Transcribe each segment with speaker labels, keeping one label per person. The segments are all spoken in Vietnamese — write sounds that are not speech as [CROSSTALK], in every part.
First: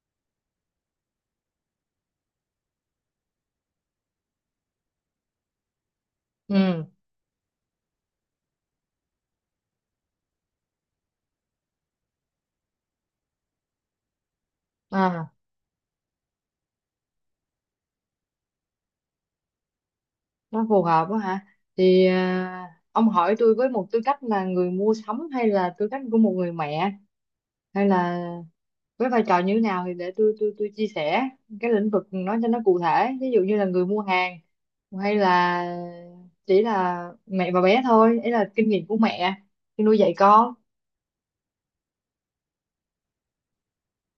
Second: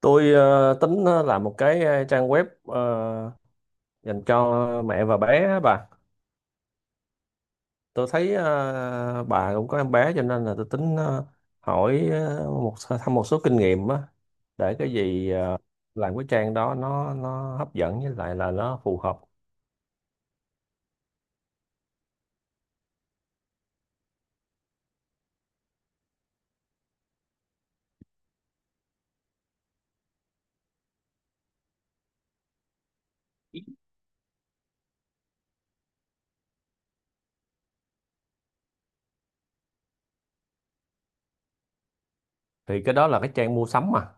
Speaker 1: Tôi tính làm một cái trang web dành cho mẹ và bé á bà.
Speaker 2: Ừ,
Speaker 1: Tôi thấy bà cũng có em bé cho nên là tôi tính hỏi một thăm một số kinh nghiệm á để cái gì
Speaker 2: à,
Speaker 1: làm cái trang đó nó hấp dẫn với lại là nó phù hợp.
Speaker 2: nó phù hợp quá hả? Thì ông hỏi tôi với một tư cách là người mua sắm hay là tư cách của một người mẹ, hay là với vai trò như thế nào thì để tôi chia sẻ cái lĩnh vực nó cho nó cụ thể. Ví dụ như là người mua hàng, hay là chỉ là mẹ và bé thôi, ấy là kinh nghiệm của mẹ khi nuôi dạy con.
Speaker 1: Thì cái đó là cái trang mua sắm mà.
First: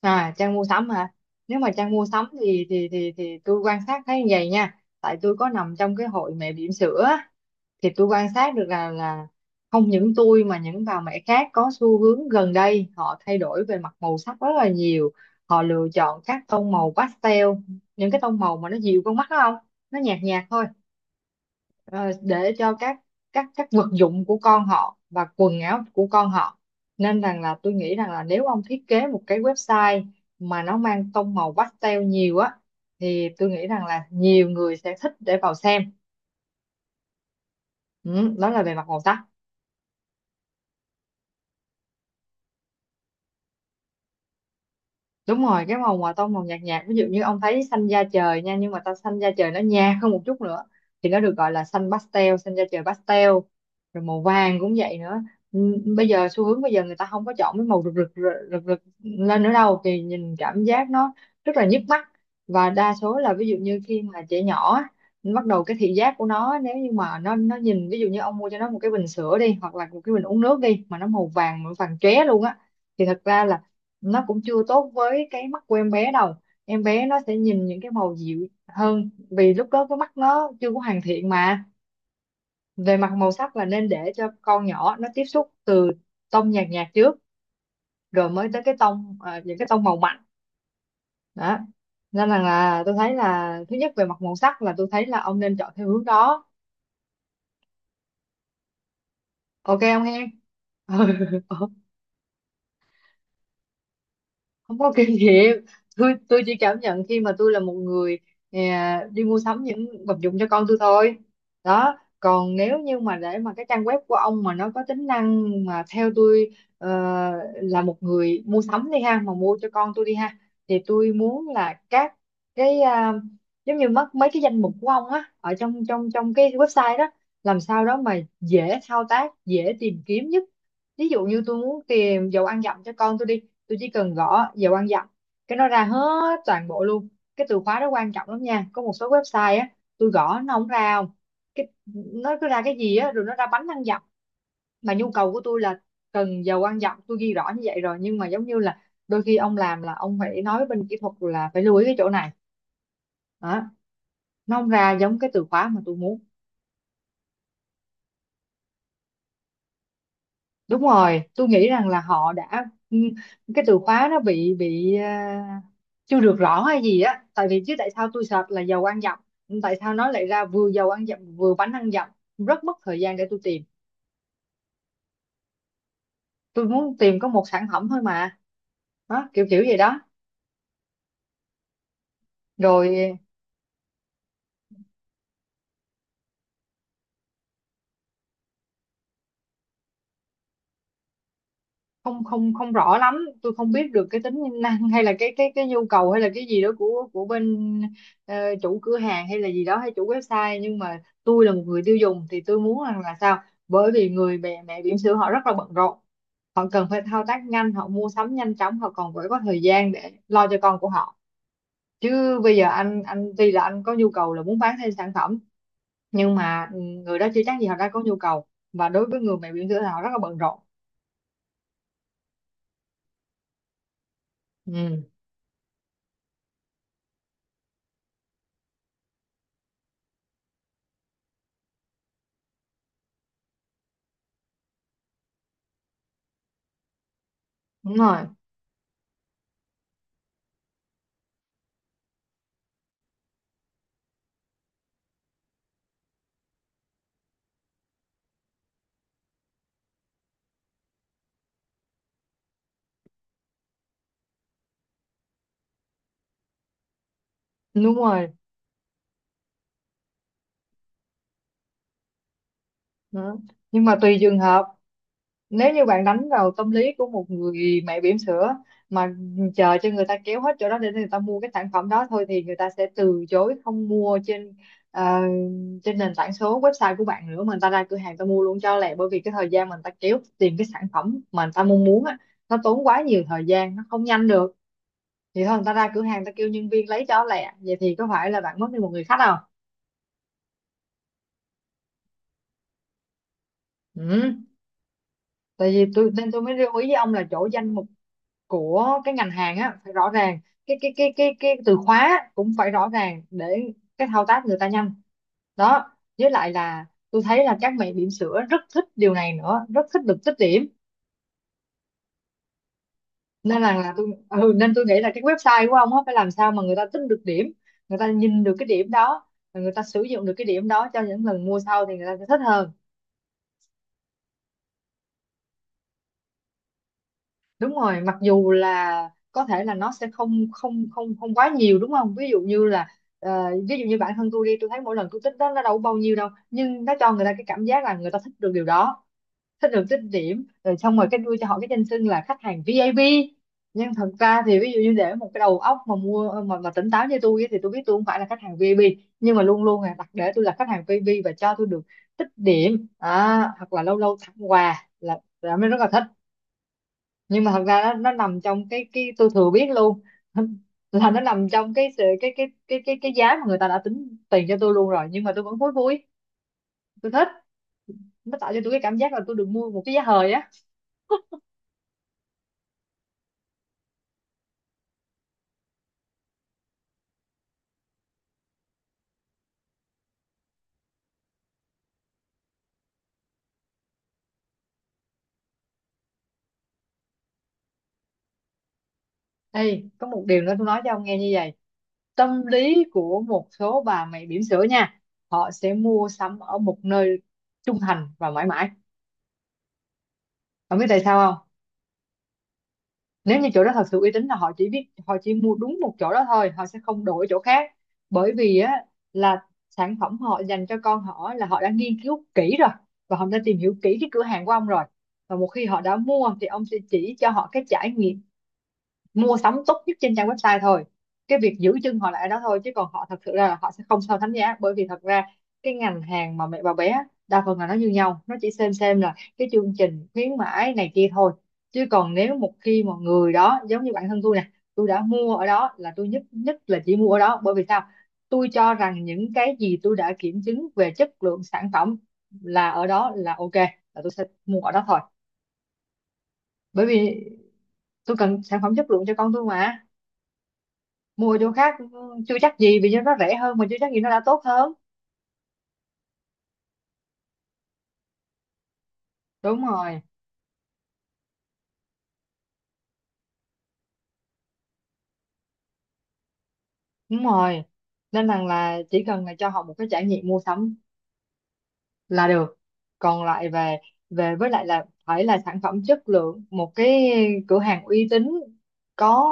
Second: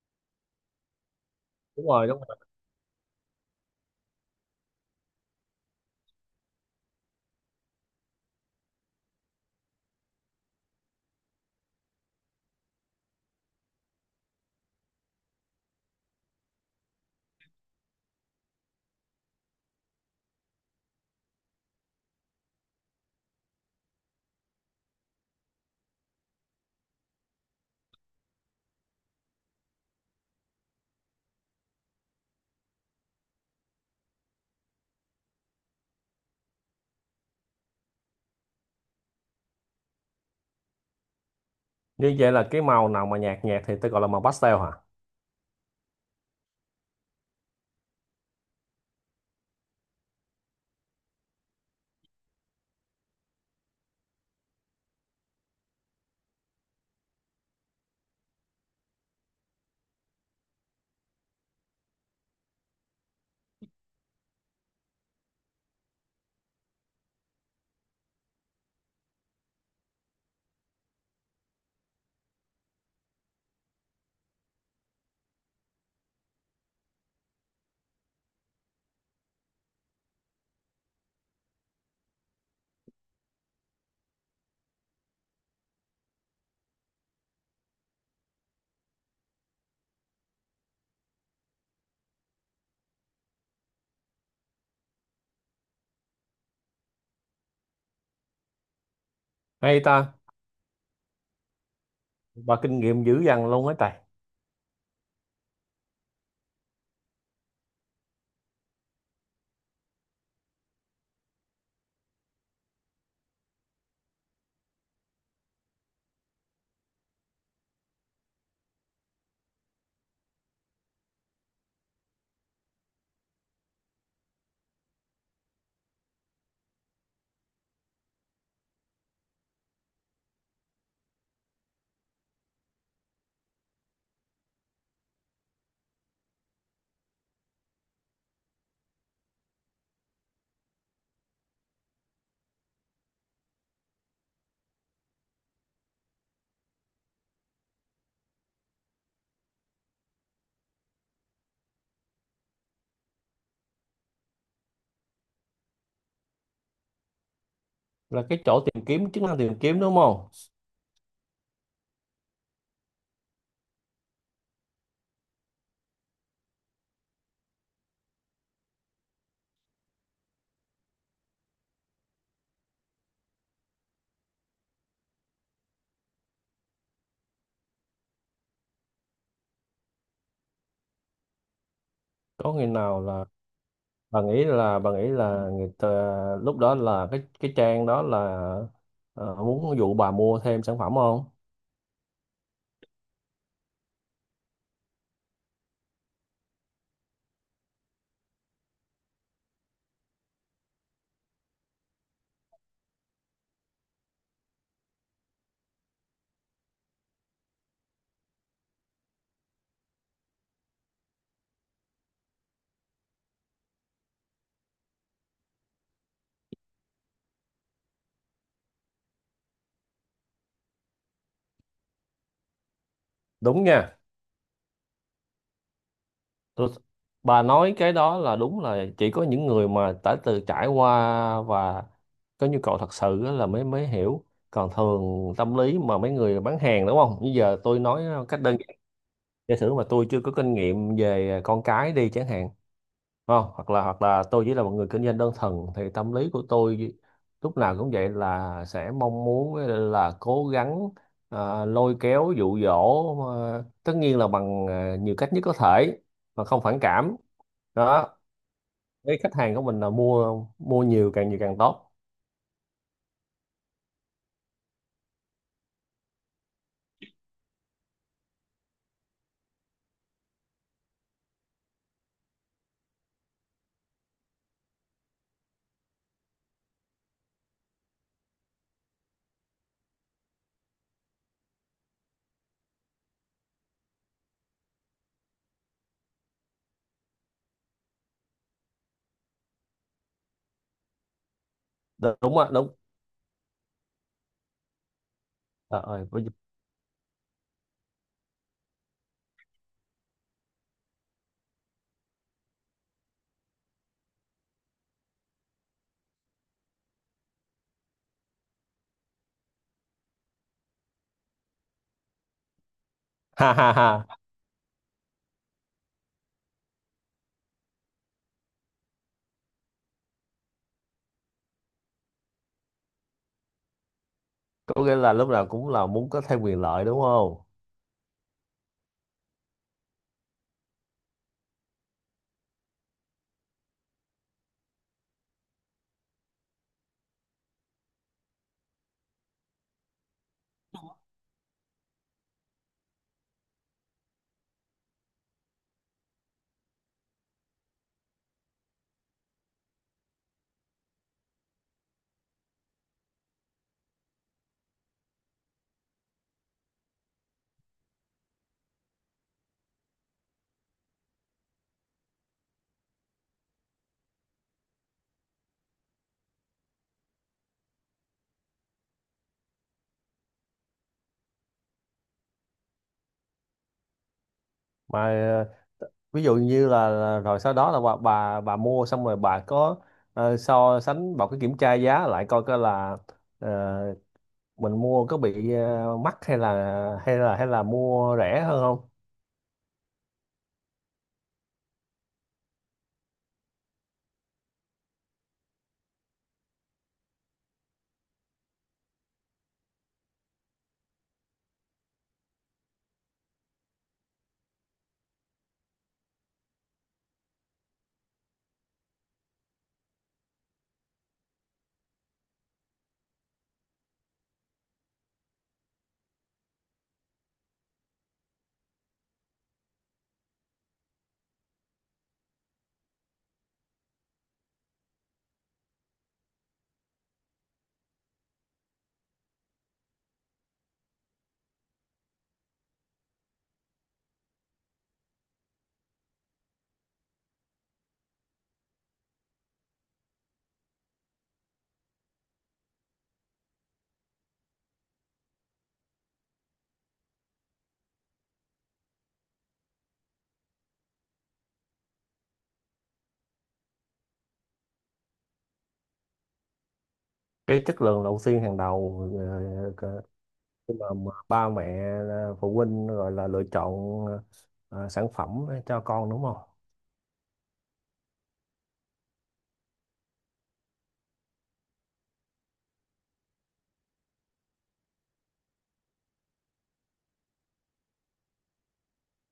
Speaker 2: À, trang mua sắm hả? Nếu mà
Speaker 1: Đúng
Speaker 2: trang mua
Speaker 1: rồi, đúng
Speaker 2: sắm
Speaker 1: rồi.
Speaker 2: thì tôi quan sát thấy như vậy nha. Tại tôi có nằm trong cái hội mẹ bỉm sữa, thì tôi quan sát được là không những tôi mà những bà mẹ khác có xu hướng gần đây họ thay đổi về mặt màu sắc rất là nhiều, họ lựa chọn các tông màu pastel, những cái tông màu mà nó dịu con mắt đó không, nó nhạt nhạt thôi, ờ, để cho các vật dụng của con họ và quần áo của con họ, nên rằng là tôi nghĩ rằng là nếu ông thiết kế một cái website mà nó mang tông màu pastel nhiều á, thì tôi nghĩ rằng là nhiều người sẽ thích để vào xem. Ừ, đó là về mặt màu sắc.
Speaker 1: Như vậy là cái màu nào mà nhạt nhạt thì tôi gọi là màu pastel hả?
Speaker 2: Đúng rồi, cái màu mà tông màu nhạt nhạt, ví dụ như ông thấy xanh da trời nha, nhưng mà ta xanh da trời nó nhạt hơn một chút nữa thì nó được gọi là xanh pastel, xanh da trời pastel. Rồi màu vàng cũng vậy nữa. Ừ, bây giờ xu hướng bây giờ người ta không có chọn cái màu rực rực rực rực, rực lên nữa đâu, thì nhìn cảm giác nó rất là nhức mắt. Và đa số là, ví dụ như khi mà trẻ nhỏ á, bắt đầu cái thị giác của nó, nếu như mà nó nhìn, ví dụ như ông mua cho nó một cái bình sữa đi, hoặc là một cái bình uống nước đi, mà nó màu vàng, màu vàng chóe luôn á, thì thật ra là nó cũng chưa tốt với cái mắt của em bé đâu. Em bé nó sẽ nhìn những cái màu dịu hơn, vì lúc đó cái mắt nó chưa có hoàn thiện mà. Về mặt màu sắc là nên để cho con nhỏ nó tiếp xúc từ tông nhạt nhạt trước, rồi mới tới cái tông những cái tông màu mạnh đó. Nên là tôi thấy là thứ nhất về mặt màu sắc, là tôi thấy là ông nên chọn theo hướng đó. Ok
Speaker 1: Hay
Speaker 2: không
Speaker 1: ta,
Speaker 2: em? [LAUGHS] Ừ.
Speaker 1: bà kinh nghiệm dữ dằn luôn ấy trời.
Speaker 2: Không có kinh nghiệm, tôi chỉ cảm nhận khi mà tôi là một người đi mua sắm những vật dụng cho con tôi thôi đó. Còn nếu như mà để mà cái trang web của ông mà nó có tính năng, mà theo tôi là một người mua sắm đi ha, mà mua cho con tôi đi ha, thì tôi muốn là các cái giống như mất mấy cái danh mục của ông á ở trong trong trong cái website đó, làm sao đó mà dễ thao tác, dễ tìm kiếm nhất. Ví dụ như tôi muốn tìm dầu ăn dặm cho con tôi đi, tôi chỉ cần gõ giờ quan giọng, cái nó ra hết toàn bộ luôn. Cái từ khóa đó quan trọng lắm nha, có một số website á tôi gõ nó không ra, không cái nó cứ ra cái gì á rồi nó ra bánh ăn dặm, mà nhu cầu của tôi là cần giờ quan dặm, tôi ghi rõ như vậy rồi, nhưng mà giống như là đôi khi ông làm là ông phải nói với bên kỹ thuật là phải lưu ý cái chỗ này đó, nó không ra giống cái từ khóa mà tôi muốn.
Speaker 1: Là cái chỗ tìm kiếm, chức năng tìm kiếm đúng không?
Speaker 2: Đúng rồi, tôi nghĩ rằng là họ đã cái từ khóa nó bị chưa được rõ hay gì á, tại vì chứ tại sao tôi search là dầu ăn dặm, tại sao nó lại ra vừa dầu ăn dặm vừa bánh ăn dặm, rất mất thời gian để tôi tìm, tôi muốn tìm có một sản phẩm thôi mà. Đó, kiểu kiểu vậy đó.
Speaker 1: Có khi nào
Speaker 2: Rồi
Speaker 1: là bà nghĩ là người ta, lúc đó là cái trang đó là muốn dụ bà mua thêm sản phẩm không
Speaker 2: không, không rõ lắm, tôi không biết được cái tính năng hay là cái cái nhu cầu hay là cái gì đó của bên ờ, chủ cửa hàng hay là gì đó, hay chủ website, nhưng mà tôi là một người tiêu dùng thì tôi muốn rằng là sao, bởi vì người mẹ, mẹ bỉm sữa họ rất là bận rộn, họ cần phải thao tác nhanh, họ mua sắm nhanh chóng, họ còn phải có thời gian để lo cho con của họ. Chứ bây giờ anh tuy là anh có nhu cầu là muốn bán thêm sản phẩm, nhưng mà người đó chưa chắc gì họ đã có nhu cầu, và đối với người mẹ bỉm sữa thì họ rất là bận rộn.
Speaker 1: đúng nha
Speaker 2: Ừ.
Speaker 1: tôi, bà nói cái đó là đúng là chỉ có những người mà đã từ trải qua và có nhu cầu thật sự á là mới mới hiểu còn thường tâm lý mà mấy người bán hàng đúng không bây giờ tôi
Speaker 2: Đúng
Speaker 1: nói
Speaker 2: rồi,
Speaker 1: cách đơn giản giả sử mà tôi chưa có kinh nghiệm về con cái đi chẳng hạn không hoặc là tôi chỉ là một người kinh doanh đơn thuần thì tâm lý của tôi lúc nào cũng vậy là sẽ mong muốn là cố gắng lôi kéo dụ dỗ tất nhiên là bằng nhiều cách nhất có thể mà không phản cảm
Speaker 2: đúng
Speaker 1: đó
Speaker 2: rồi.
Speaker 1: với khách hàng của mình là mua mua nhiều càng tốt.
Speaker 2: Đó. Nhưng mà tùy trường hợp, nếu như bạn đánh vào tâm lý của một người mẹ bỉm sữa mà chờ cho người ta kéo hết chỗ đó để người ta mua cái sản phẩm đó thôi, thì người ta sẽ từ chối không mua trên ờ, trên nền tảng số website của bạn nữa, mà người ta ra cửa hàng người ta mua luôn cho lẹ, bởi vì cái thời gian mà người ta kéo tìm cái sản phẩm mà người ta mong muốn á, nó tốn quá nhiều thời gian, nó không nhanh được, thì thôi người ta ra cửa hàng người ta kêu nhân viên lấy cho lẹ, vậy thì có phải là bạn mất đi một người khách không?
Speaker 1: Đúng á, đúng.
Speaker 2: Ừ. Tại
Speaker 1: Trời
Speaker 2: vì
Speaker 1: ơi
Speaker 2: tôi, nên tôi mới lưu ý với ông là chỗ danh mục của cái ngành hàng á phải rõ ràng, cái từ khóa cũng phải rõ ràng để cái thao tác người ta nhanh. Đó. Với lại là tôi thấy là các mẹ bỉm sữa rất thích điều này nữa, rất thích được tích điểm.
Speaker 1: [LAUGHS] ha
Speaker 2: Nên
Speaker 1: ha ha.
Speaker 2: là tôi nên tôi nghĩ là cái website của ông á phải làm sao mà người ta tích được điểm, người ta nhìn được cái điểm đó, và người ta sử dụng được cái điểm đó cho những lần mua sau, thì người ta sẽ thích hơn.
Speaker 1: Có nghĩa là lúc nào cũng là muốn có thêm quyền lợi đúng không
Speaker 2: Đúng rồi, mặc dù là có thể là nó sẽ không không không không quá nhiều, đúng không? Ví dụ như là ví dụ như bản thân tôi đi, tôi thấy mỗi lần tôi tích đó nó đâu có bao nhiêu đâu, nhưng nó cho người ta cái cảm giác là người ta thích được điều đó, thích được tích điểm, rồi xong rồi cái đưa cho họ cái danh xưng là khách hàng VIP. Nhưng thật ra thì, ví dụ như để một cái đầu óc mà mua mà tỉnh táo như tôi ấy, thì tôi biết tôi không phải là khách hàng VIP, nhưng mà luôn luôn là đặt để tôi là khách hàng VIP và cho tôi được tích điểm, hoặc là lâu lâu tặng quà là mới rất là thích. Nhưng mà thật ra nó nằm trong cái tôi thừa biết luôn [LAUGHS] là nó nằm trong cái sự cái cái giá mà người ta đã tính tiền cho tôi luôn rồi, nhưng mà tôi vẫn vui vui, tôi thích, nó tạo cho tôi cái cảm giác là tôi được mua một cái giá hời á.
Speaker 1: mà ví dụ như là rồi sau đó là bà mua xong rồi bà có so sánh bà có kiểm tra giá lại coi coi là ờ, mình mua có bị mắc hay là hay là mua rẻ hơn không.
Speaker 2: Ê, có một điều nữa tôi nói cho ông nghe như vậy, tâm lý của một số bà mẹ bỉm sữa nha, họ sẽ mua sắm ở một nơi, trung thành và mãi mãi, ông biết tại sao không? Nếu như chỗ đó thật sự uy tín là họ chỉ biết, họ chỉ mua đúng một chỗ đó thôi, họ sẽ không đổi chỗ khác, bởi vì á là sản phẩm họ dành cho con họ là họ đã nghiên cứu kỹ rồi, và họ đã tìm hiểu kỹ cái cửa hàng của ông rồi, và một khi họ đã mua thì ông sẽ chỉ cho họ cái trải nghiệm mua sắm tốt nhất trên trang website thôi, cái việc giữ chân họ lại ở đó thôi. Chứ còn họ thật sự ra là họ sẽ không so sánh giá, bởi vì thật ra cái ngành hàng mà mẹ bà bé đa phần là nó như nhau, nó chỉ xem là cái chương trình khuyến mãi này kia thôi. Chứ còn nếu một khi mà người đó giống như bản thân tôi nè, tôi đã mua ở đó là tôi nhất nhất là chỉ mua ở đó, bởi vì sao? Tôi cho rằng những cái gì tôi đã kiểm chứng về chất lượng sản phẩm là ở đó là ok, là tôi sẽ mua ở đó thôi. Bởi vì tôi cần sản phẩm chất lượng cho con tôi mà. Mua chỗ khác chưa chắc gì vì nó rẻ hơn, mà chưa chắc gì nó đã tốt hơn.
Speaker 1: Cái chất lượng đầu tiên hàng đầu
Speaker 2: Đúng rồi.
Speaker 1: khi mà ba mẹ phụ huynh gọi là lựa chọn sản phẩm cho con đúng không.
Speaker 2: Đúng rồi. Nên rằng là chỉ cần là cho họ một cái trải nghiệm mua sắm là được. Còn lại về về với lại là phải là sản phẩm chất lượng, một cái cửa hàng uy tín, có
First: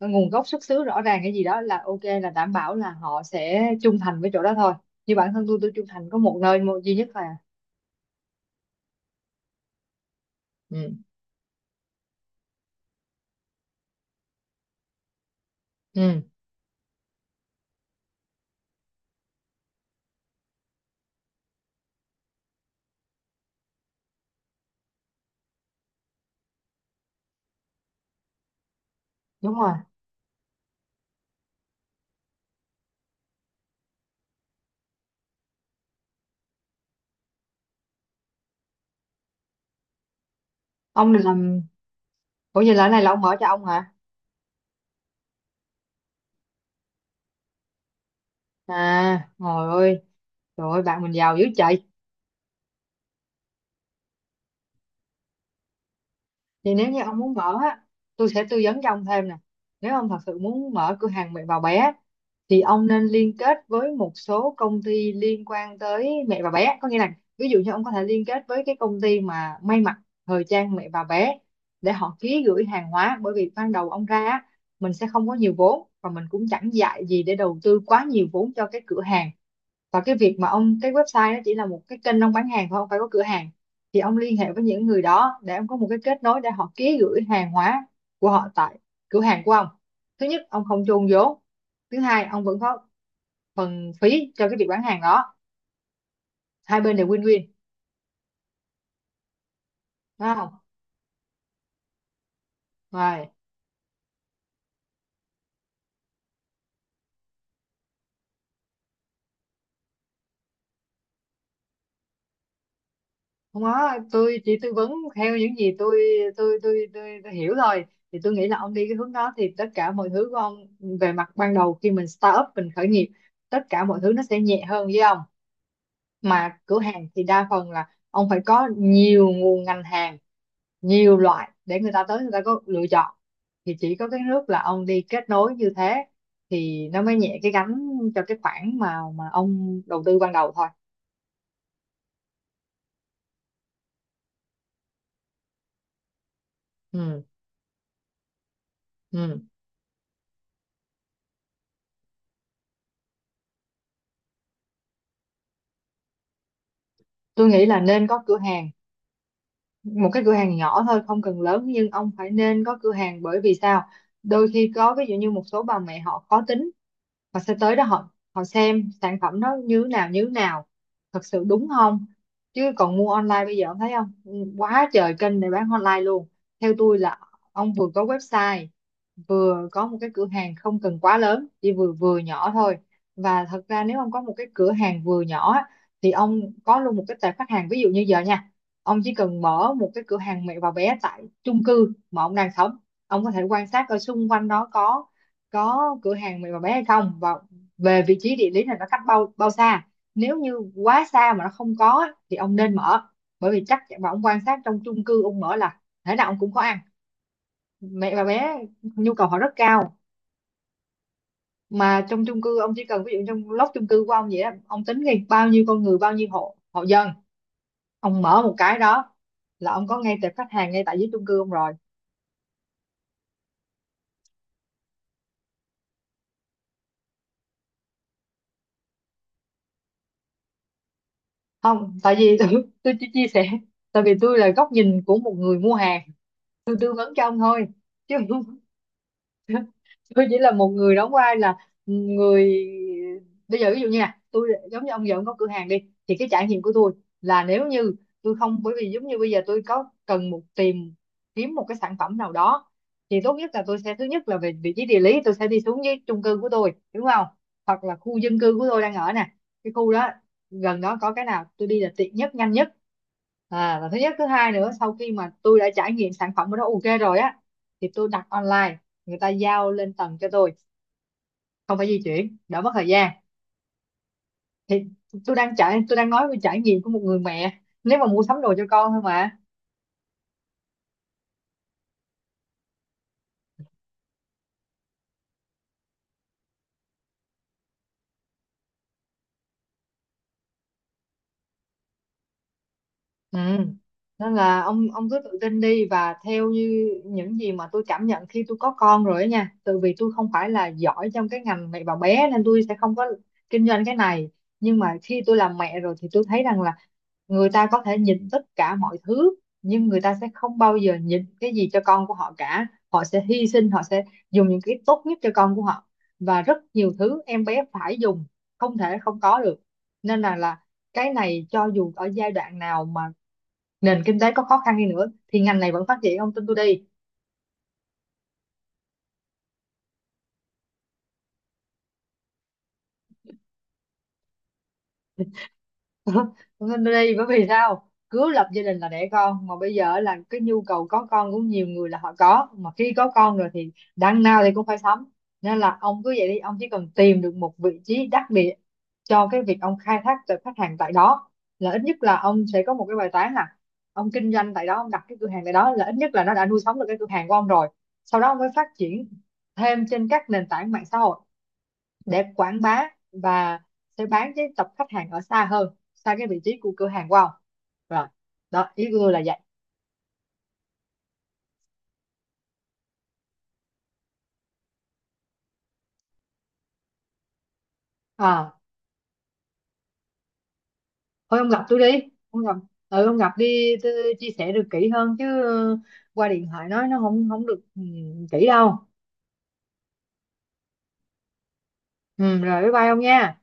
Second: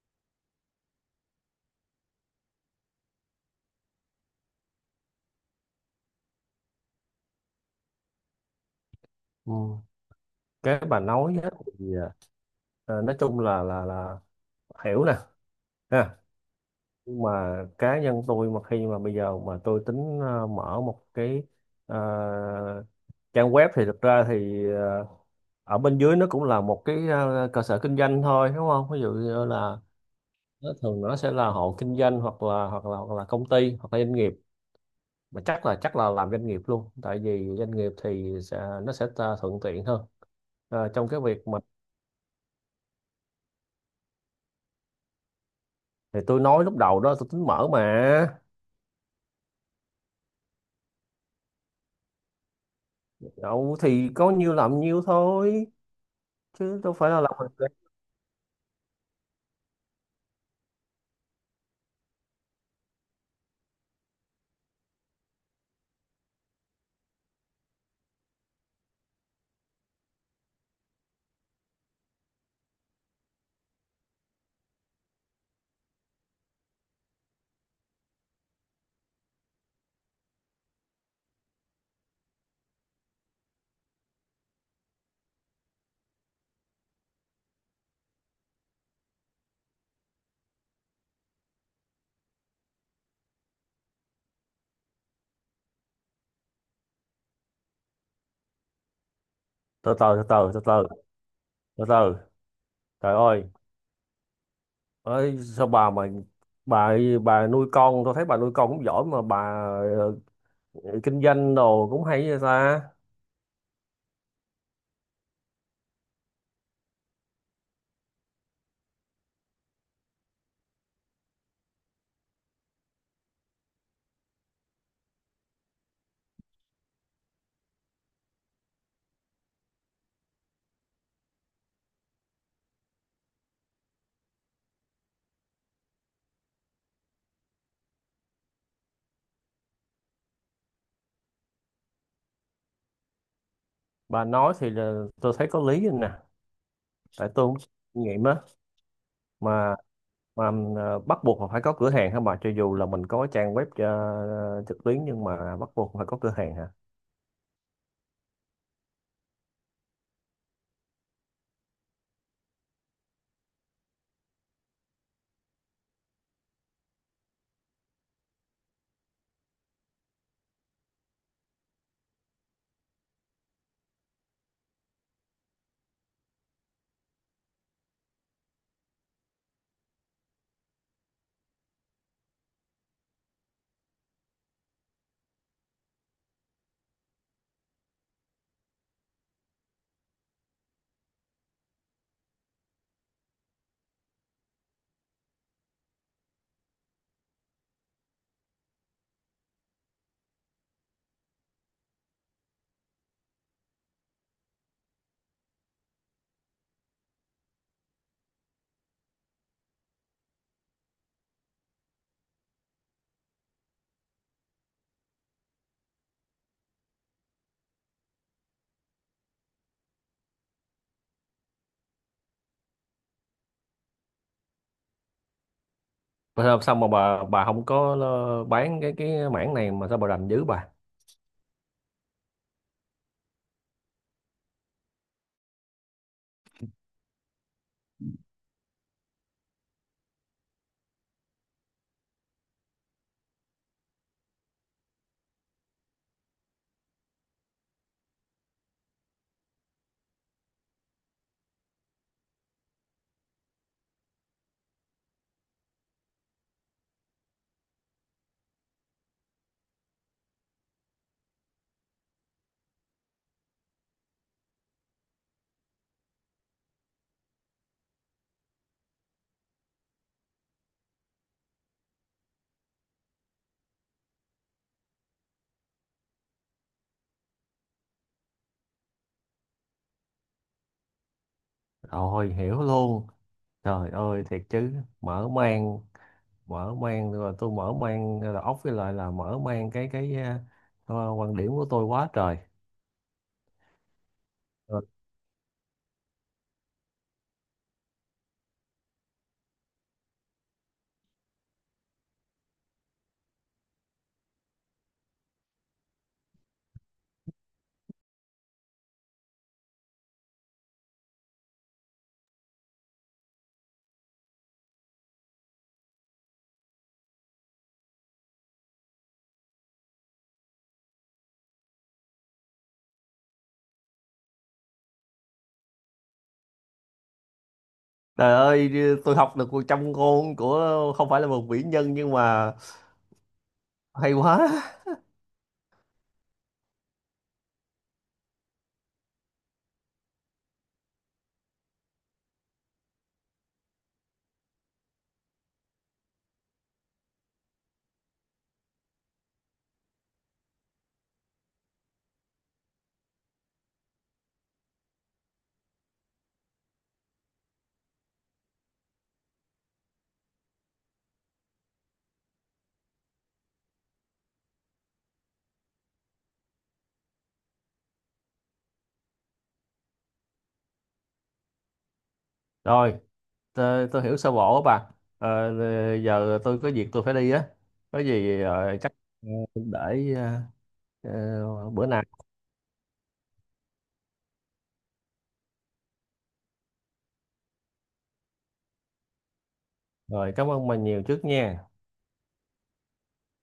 Speaker 2: nguồn gốc xuất xứ rõ ràng cái gì đó là ok, là đảm bảo là họ sẽ trung thành với chỗ đó thôi. Như bản thân tôi trung thành có một nơi, một duy nhất là.
Speaker 1: Ừ. Cái
Speaker 2: Ừ.
Speaker 1: bà nói á thì nói chung là là hiểu nè ha.
Speaker 2: Ừ.
Speaker 1: Nhưng mà cá nhân tôi mà khi mà bây giờ mà tôi tính mở một cái ờ, trang web thì thực ra thì ở bên dưới nó cũng là một cái cơ sở kinh doanh thôi đúng không, ví dụ như
Speaker 2: Đúng rồi.
Speaker 1: là nó thường nó sẽ là hộ kinh doanh hoặc là hoặc là công ty hoặc là doanh nghiệp mà chắc là làm doanh nghiệp luôn tại vì doanh nghiệp thì nó sẽ ta thuận tiện hơn. Ờ, trong
Speaker 2: Ông
Speaker 1: cái
Speaker 2: định
Speaker 1: việc mà
Speaker 2: làm? Ủa, vậy là cái này là ông mở cho ông hả?
Speaker 1: thì tôi nói lúc đầu đó tôi tính mở mà.
Speaker 2: À trời ơi. Trời ơi, bạn mình giàu dữ trời.
Speaker 1: Đâu thì có nhiêu làm nhiêu thôi
Speaker 2: Vậy
Speaker 1: chứ
Speaker 2: nếu
Speaker 1: đâu
Speaker 2: như
Speaker 1: phải
Speaker 2: ông
Speaker 1: là làm.
Speaker 2: muốn mở á, tôi sẽ tư vấn cho ông thêm nè. Nếu ông thật sự muốn mở cửa hàng mẹ và bé thì ông nên liên kết với một số công ty liên quan tới mẹ và bé. Có nghĩa là ví dụ như ông có thể liên kết với cái công ty mà may mặc thời trang mẹ và bé để họ ký gửi hàng hóa. Bởi vì ban đầu ông ra á, mình sẽ không có nhiều vốn và mình cũng chẳng dại gì để đầu tư quá nhiều vốn cho cái cửa hàng. Và cái việc mà ông cái website đó chỉ là một cái kênh ông bán hàng thôi, không phải có cửa hàng. Thì ông liên hệ với những người đó để ông có một cái kết nối để họ ký gửi hàng hóa của họ tại cửa hàng của ông. Thứ nhất, ông không chôn vốn. Thứ hai, ông vẫn có phần phí cho cái việc bán hàng đó. Hai bên đều win-win,
Speaker 1: Từ từ từ
Speaker 2: đúng không?
Speaker 1: từ từ từ từ Từ Trời
Speaker 2: Rồi.
Speaker 1: ơi, ấy sao bà mà bà bà nuôi con tôi thấy bà nuôi con cũng giỏi mà bà ờ, kinh doanh đồ cũng hay vậy ta.
Speaker 2: Không có, tôi chỉ tư vấn theo những gì tôi hiểu thôi. Thì tôi nghĩ là ông đi cái hướng đó thì tất cả mọi thứ của ông về mặt ban đầu khi mình start up, mình khởi nghiệp, tất cả mọi thứ nó sẽ nhẹ hơn với ông. Mà cửa hàng thì đa phần là ông phải có nhiều nguồn ngành hàng, nhiều loại để người ta tới người ta có lựa chọn. Thì chỉ có cái nước là ông đi kết nối như thế thì nó mới nhẹ cái gánh cho cái khoản mà ông đầu tư ban đầu thôi.
Speaker 1: Bà nói thì là, tôi thấy có lý nè.
Speaker 2: Ừ.
Speaker 1: Tại tôi cũng kinh nghiệm á
Speaker 2: Ừ.
Speaker 1: mà mà bắt buộc là phải có cửa hàng hả bà, cho dù là mình có trang web trực tuyến nhưng mà bắt buộc phải có cửa hàng hả?
Speaker 2: Tôi nghĩ là nên có cửa hàng. Một cái cửa hàng nhỏ thôi không cần lớn, nhưng ông phải nên có cửa hàng. Bởi vì sao? Đôi khi có ví dụ như một số bà mẹ họ khó tính, họ sẽ tới đó, họ họ xem sản phẩm nó như thế nào, như thế nào thật sự, đúng không? Chứ còn mua online bây giờ ông thấy không? Quá trời kênh để bán online luôn. Theo tôi là ông vừa có website, vừa có một cái cửa hàng không cần quá lớn, chỉ vừa vừa nhỏ thôi. Và thật ra nếu ông có một cái cửa hàng vừa nhỏ á, thì ông có luôn một cái tệp khách hàng. Ví dụ như giờ nha, ông chỉ cần mở một cái cửa hàng mẹ và bé tại chung cư mà ông đang sống. Ông có thể quan sát ở xung quanh đó có cửa hàng mẹ và bé hay không, và về vị trí địa lý là nó cách bao bao xa. Nếu như quá xa mà nó không có á, thì ông nên mở. Bởi vì và ông quan sát trong chung cư ông mở là thế nào ông cũng có ăn. Mẹ và bé nhu cầu họ rất cao mà. Trong chung cư ông chỉ cần ví dụ trong lốc chung cư của ông vậy đó, ông tính ngay bao nhiêu con người, bao nhiêu hộ hộ dân. Ông mở một cái đó là ông có ngay tệp khách hàng ngay tại dưới chung cư ông rồi.
Speaker 1: Mà sao sao mà bà không có bán cái mảng này mà sao bà rành dữ bà.
Speaker 2: Không tại vì [LAUGHS] tôi chỉ chia sẻ. Tại vì tôi là góc nhìn của một người mua hàng, tôi tư vấn cho ông thôi chứ không. [LAUGHS] Tôi chỉ là một người đóng vai là người bây giờ ví dụ như là tôi giống như ông, giờ ông có cửa hàng đi, thì cái trải nghiệm của tôi là nếu như tôi không, bởi vì giống như bây giờ tôi có cần một tìm kiếm một cái sản phẩm nào đó, thì tốt nhất là tôi sẽ thứ nhất là về vị trí địa lý, tôi sẽ đi xuống với chung cư của tôi, đúng không? Hoặc là khu dân cư của tôi đang ở nè. Cái khu đó gần đó có cái nào tôi đi là tiện nhất, nhanh nhất. À và thứ nhất thứ hai nữa, sau khi mà tôi đã trải nghiệm sản phẩm của nó ok rồi á, thì tôi đặt online, người ta giao lên tầng cho tôi, không phải di chuyển, đỡ mất thời gian. Thì tôi đang nói về trải nghiệm của một người mẹ nếu mà mua sắm đồ cho con thôi mà.
Speaker 1: Rồi hiểu luôn. Trời ơi thiệt chứ, mở mang, mở mang. Rồi tôi mở mang đầu óc với lại là mở mang cái quan điểm của tôi quá trời.
Speaker 2: Ừ. Nên là
Speaker 1: Ờ.
Speaker 2: ông cứ tự tin đi và theo như những gì mà tôi cảm nhận khi tôi có con rồi ấy nha. Tại vì tôi không phải là giỏi trong cái ngành mẹ và bé nên tôi sẽ không có kinh doanh cái này. Nhưng mà khi tôi làm mẹ rồi thì tôi thấy rằng là người ta có thể nhịn tất cả mọi thứ, nhưng người ta sẽ không bao giờ nhịn cái gì cho con của họ cả. Họ sẽ hy sinh, họ sẽ dùng những cái tốt nhất cho con của họ. Và rất nhiều thứ em bé phải dùng, không thể không có được. Nên là cái này cho dù ở giai đoạn nào mà nền kinh tế có khó khăn đi nữa thì ngành này vẫn phát triển, ông tin tôi đi.
Speaker 1: Trời ơi, tôi học được 100 ngôn của không phải là một vĩ nhân nhưng mà hay quá.
Speaker 2: [LAUGHS] Ông tin tôi đi, bởi vì sao? Cứ lập gia đình là đẻ con, mà bây giờ là cái nhu cầu có con của nhiều người là họ có, mà khi có con rồi thì đằng nào thì cũng phải sắm. Nên là ông cứ vậy đi, ông chỉ cần tìm được một vị trí đắc địa cho cái việc ông khai thác từ khách hàng tại đó. Là ít nhất là ông sẽ có một cái bài toán là ông kinh doanh tại đó, ông đặt cái cửa hàng tại đó là ít nhất là nó đã nuôi sống được cái cửa hàng của ông rồi. Sau đó ông mới phát triển thêm trên các nền tảng mạng xã hội để quảng bá và sẽ bán đến tập khách hàng ở xa hơn, xa cái vị trí của cửa hàng của ông. Rồi, đó ý của tôi là vậy.
Speaker 1: Rồi tôi hiểu sơ bộ á bà. Ờ, giờ tôi có việc tôi phải đi á, có gì
Speaker 2: À
Speaker 1: chắc ờ, để
Speaker 2: thôi ông gặp tôi đi.
Speaker 1: bữa nào
Speaker 2: Ông gặp. Ừ, ông gặp đi tôi chia sẻ được kỹ hơn chứ. Ờ, Qua điện thoại nói nó không không được. Ừ, kỹ đâu.
Speaker 1: rồi cảm ơn bà nhiều trước nha.
Speaker 2: Ừ, rồi bye bye ông nha.